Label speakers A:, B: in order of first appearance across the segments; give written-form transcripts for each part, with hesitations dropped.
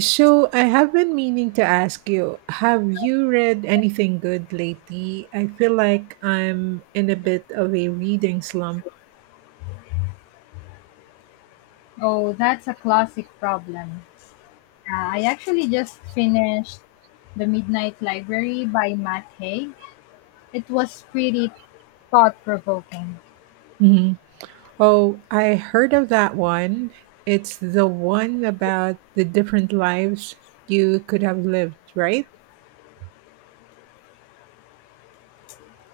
A: So, I have been meaning to ask you, have you read anything good lately? I feel like I'm in a bit of a reading slump.
B: Oh, that's a classic problem. I actually just finished The Midnight Library by Matt Haig. It was pretty thought provoking.
A: Mhm. Oh, I heard of that one. It's the one about the different lives you could have lived, right?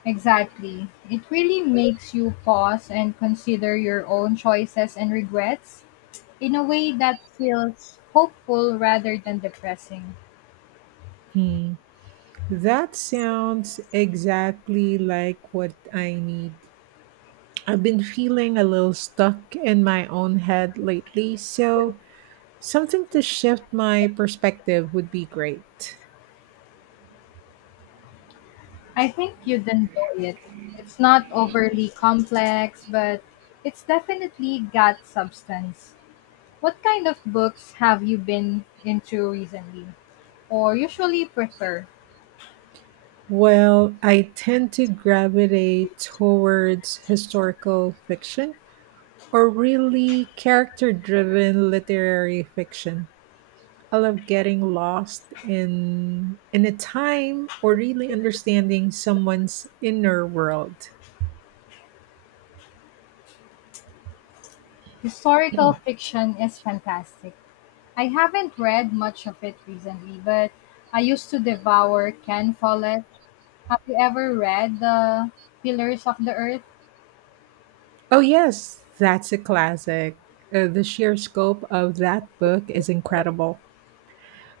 B: Exactly. It really makes you pause and consider your own choices and regrets in a way that feels hopeful rather than depressing.
A: Hmm. That sounds exactly like what I need. I've been feeling a little stuck in my own head lately, so something to shift my perspective would be great.
B: I think you'd enjoy it. It's not overly complex, but it's definitely got substance. What kind of books have you been into recently or usually prefer?
A: Well, I tend to gravitate towards historical fiction or really character driven literary fiction. I love getting lost in a time or really understanding someone's inner world.
B: Historical fiction is fantastic. I haven't read much of it recently, but I used to devour Ken Follett. Have you ever read The Pillars of the Earth?
A: Oh, yes, that's a classic. The sheer scope of that book is incredible.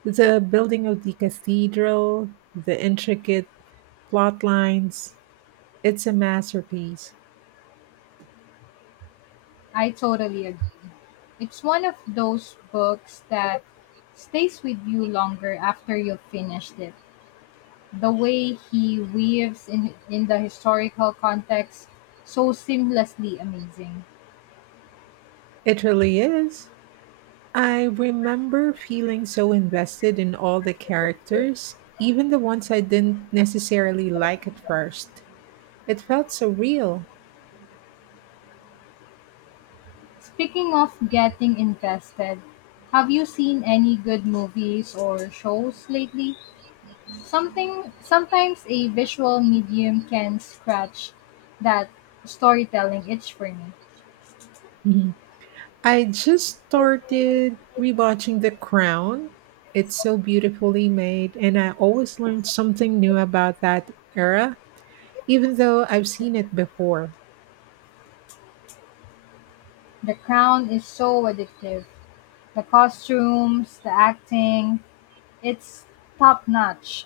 A: The building of the cathedral, the intricate plot lines, it's a masterpiece.
B: I totally agree. It's one of those books that stays with you longer after you've finished it. The way he weaves in the historical context so seamlessly amazing.
A: It really is. I remember feeling so invested in all the characters, even the ones I didn't necessarily like at first. It felt so real.
B: Speaking of getting invested, have you seen any good movies or shows lately? Something sometimes a visual medium can scratch that storytelling itch for me.
A: I just started rewatching The Crown. It's so beautifully made, and I always learn something new about that era, even though I've seen it before.
B: The Crown is so addictive. The costumes, the acting, it's top notch.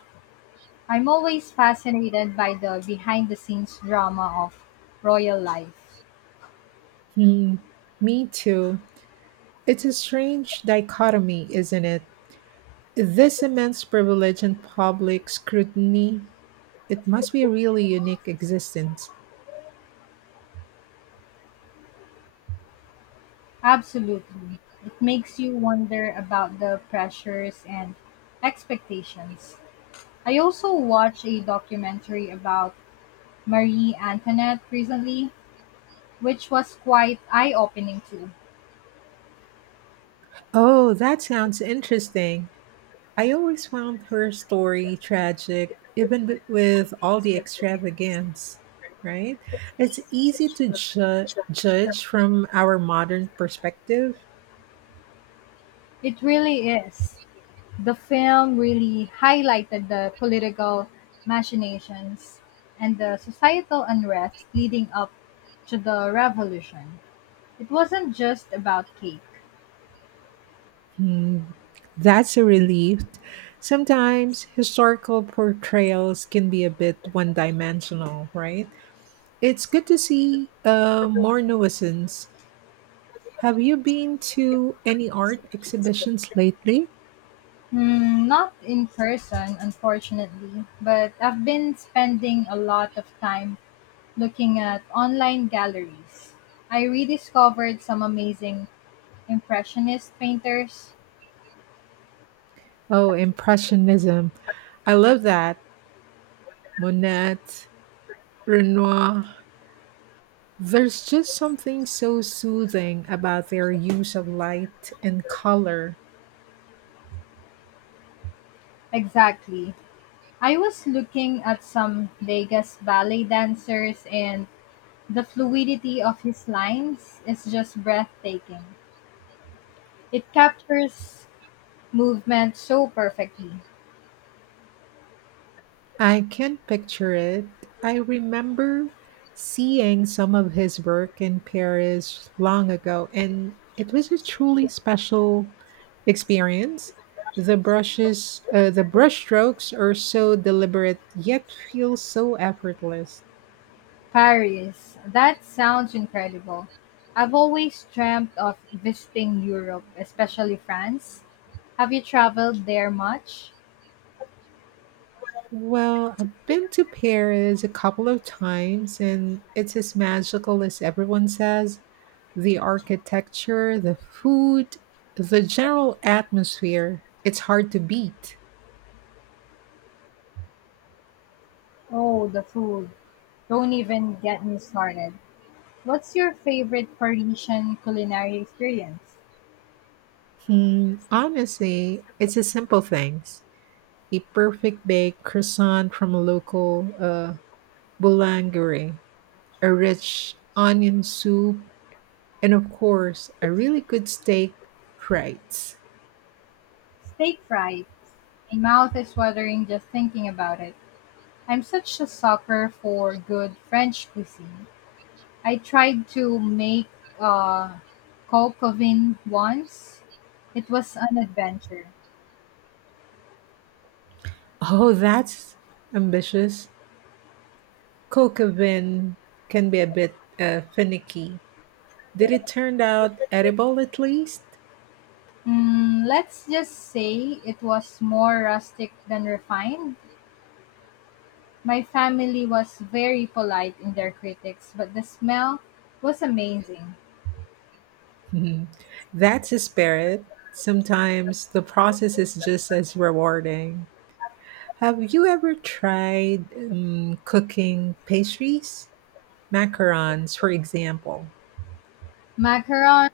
B: I'm always fascinated by the behind the scenes drama of royal life.
A: Hmm, me too. It's a strange dichotomy, isn't it? This immense privilege and public scrutiny. It must be a really unique existence.
B: Absolutely. It makes you wonder about the pressures and expectations. I also watched a documentary about Marie Antoinette recently, which was quite eye opening too.
A: Oh, that sounds interesting. I always found her story tragic, even with all the extravagance, right? It's easy to judge from our modern perspective.
B: It really is. The film really highlighted the political machinations and the societal unrest leading up to the revolution. It wasn't just about cake.
A: Hmm, that's a relief. Sometimes historical portrayals can be a bit one dimensional, right? It's good to see more nuisance. Have you been to any art exhibitions lately?
B: Hmm, not in person, unfortunately, but I've been spending a lot of time looking at online galleries. I rediscovered some amazing Impressionist painters.
A: Oh, Impressionism. I love that. Monet, Renoir. There's just something so soothing about their use of light and color.
B: Exactly. I was looking at some Vegas ballet dancers, and the fluidity of his lines is just breathtaking. It captures movement so perfectly.
A: I can picture it. I remember seeing some of his work in Paris long ago, and it was a truly special experience. The brushstrokes are so deliberate yet feel so effortless.
B: Paris. That sounds incredible. I've always dreamt of visiting Europe, especially France. Have you traveled there much?
A: Well, I've been to Paris a couple of times and it's as magical as everyone says. The architecture, the food, the general atmosphere, it's hard to beat.
B: Oh, the food. Don't even get me started. What's your favorite Parisian culinary experience?
A: Hmm, honestly, it's the simple things. A perfect baked croissant from a local boulangerie, a rich onion soup, and of course, a really good steak frites.
B: Steak fries. My mouth is watering just thinking about it. I'm such a sucker for good French cuisine. I tried to make uh, kokovin once. It was an adventure.
A: Oh, that's ambitious. Kookavin can be a bit finicky. Did it turn out edible at least?
B: Mm, let's just say it was more rustic than refined. My family was very polite in their critics, but the smell was amazing.
A: Mhm. That's a spirit. Sometimes the process is just as rewarding. Have you ever tried cooking pastries? Macarons, for example.
B: Macaron,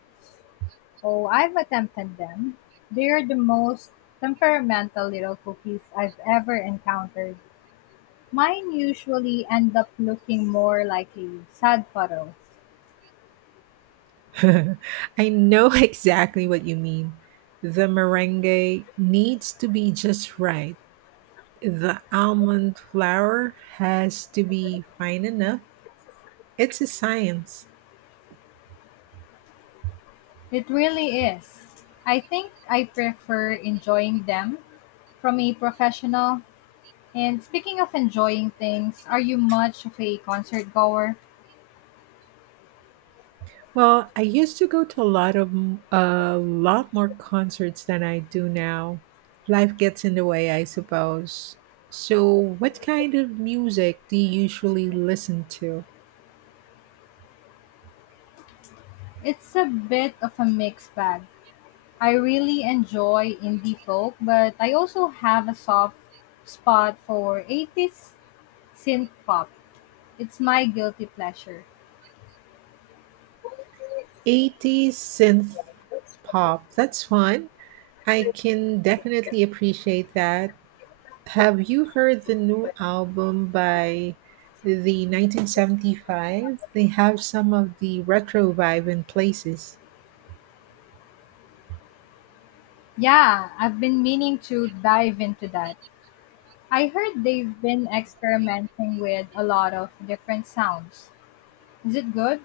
B: oh, I've attempted them. They are the most temperamental little cookies I've ever encountered. Mine usually end up looking more like a sad photo.
A: I know exactly what you mean. The meringue needs to be just right. The almond flour has to be fine enough. It's a science.
B: It really is. I think I prefer enjoying them from a professional. And speaking of enjoying things, are you much of a concert goer?
A: Well, I used to go to a lot of a lot more concerts than I do now. Life gets in the way, I suppose. So, what kind of music do you usually listen to?
B: It's a bit of a mixed bag. I really enjoy indie folk, but I also have a soft spot for 80s synth pop. It's my guilty pleasure.
A: 80s synth pop. That's fun. I can definitely appreciate that. Have you heard the new album by the 1975? They have some of the retro vibe in places.
B: Yeah, I've been meaning to dive into that. I heard they've been experimenting with a lot of different sounds. Is it good?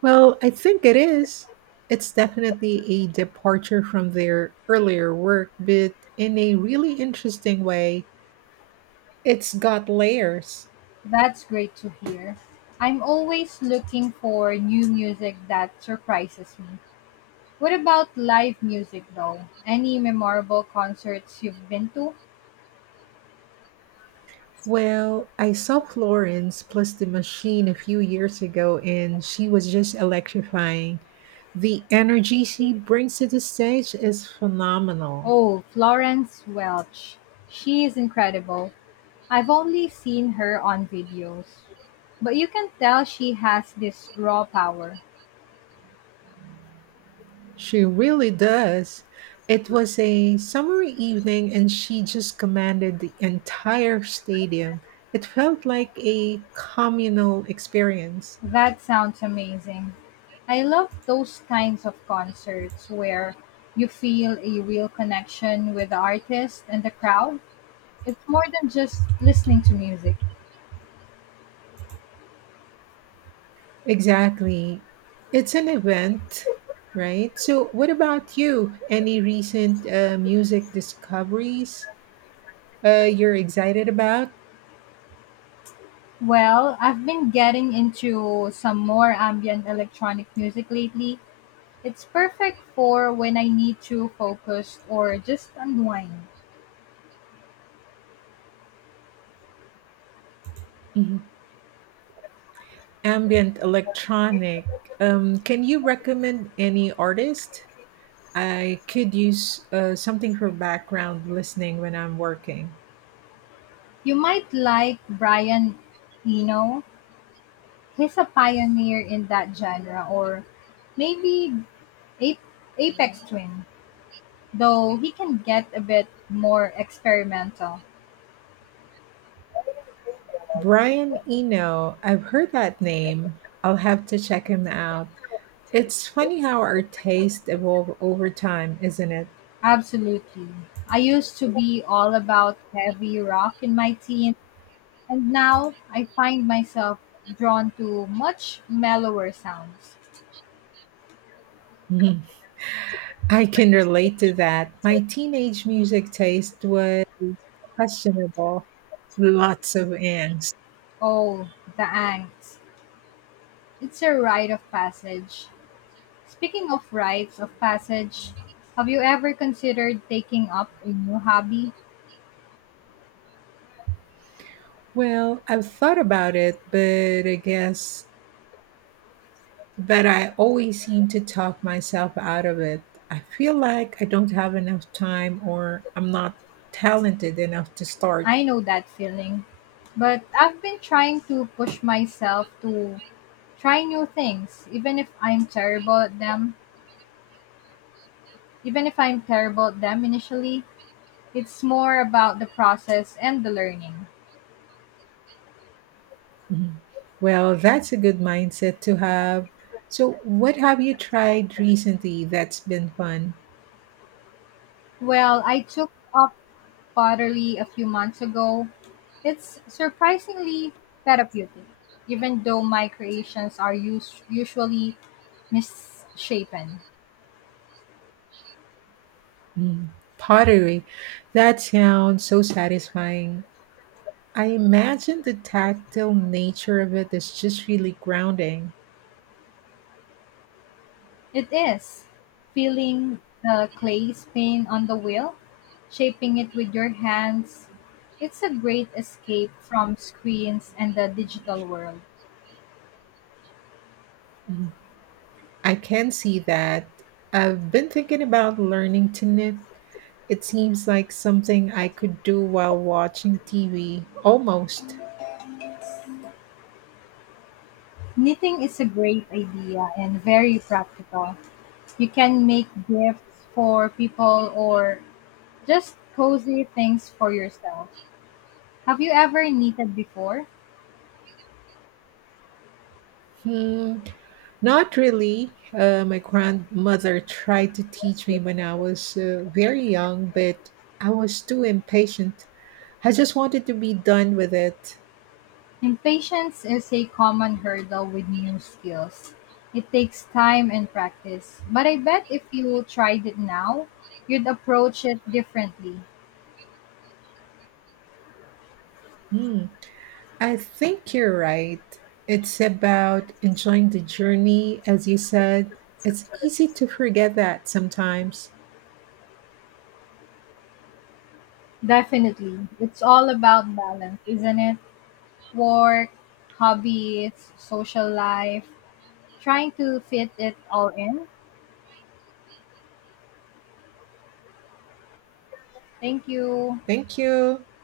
A: Well, I think it is. It's definitely a departure from their earlier work, but in a really interesting way. It's got layers.
B: That's great to hear. I'm always looking for new music that surprises me. What about live music though? Any memorable concerts you've been to?
A: Well, I saw Florence plus the machine a few years ago, and she was just electrifying. The energy she brings to the stage is phenomenal.
B: Oh, Florence Welch. She is incredible. I've only seen her on videos. But you can tell she has this raw power.
A: She really does. It was a summer evening and she just commanded the entire stadium. It felt like a communal experience.
B: That sounds amazing. I love those kinds of concerts where you feel a real connection with the artist and the crowd. It's more than just listening to music.
A: Exactly. It's an event, right? So, what about you? Any recent music discoveries you're excited about?
B: Well, I've been getting into some more ambient electronic music lately. It's perfect for when I need to focus or just unwind.
A: Mhm. Ambient electronic. Can you recommend any artist? I could use something for background listening when I'm working.
B: You might like Brian Eno. He's a pioneer in that genre, or maybe Ape, Apex Twin, though he can get a bit more experimental.
A: Brian Eno, I've heard that name. I'll have to check him out. It's funny how our tastes evolve over time, isn't it?
B: Absolutely. I used to be all about heavy rock in my teens, and now I find myself drawn to much mellower sounds.
A: Mhm. I can relate to that. My teenage music taste was questionable. Lots of angst.
B: Oh, the angst. It's a rite of passage. Speaking of rites of passage, have you ever considered taking up a new hobby?
A: Well, I've thought about it, but I guess But I always seem to talk myself out of it. I feel like I don't have enough time or I'm not talented enough to start.
B: I know that feeling, but I've been trying to push myself to try new things, even if I'm terrible at them. Even if I'm terrible at them initially, it's more about the process and the learning.
A: Mhm. Well, that's a good mindset to have. So, what have you tried recently that's been fun?
B: Well, I took up pottery a few months ago. It's surprisingly therapeutic, even though my creations are usually misshapen.
A: Mm, pottery. That sounds so satisfying. I imagine the tactile nature of it is just really grounding.
B: It is, feeling the clay spin on the wheel, shaping it with your hands. It's a great escape from screens and the digital world.
A: Mm, I can see that. I've been thinking about learning to knit. It seems like something I could do while watching TV. Almost.
B: Knitting is a great idea and very practical. You can make gifts for people or just cozy things for yourself. Have you ever knitted before?
A: Hmm, not really. My grandmother tried to teach me when I was very young, but I was too impatient. I just wanted to be done with it.
B: Impatience is a common hurdle with new skills. It takes time and practice, but I bet if you tried it now, you'd approach it differently.
A: Hmm, I think you're right. It's about enjoying the journey, as you said. It's easy to forget that sometimes.
B: Definitely. It's all about balance, isn't it? Work, hobbies, social life, trying to fit it all in. Thank you.
A: Thank you.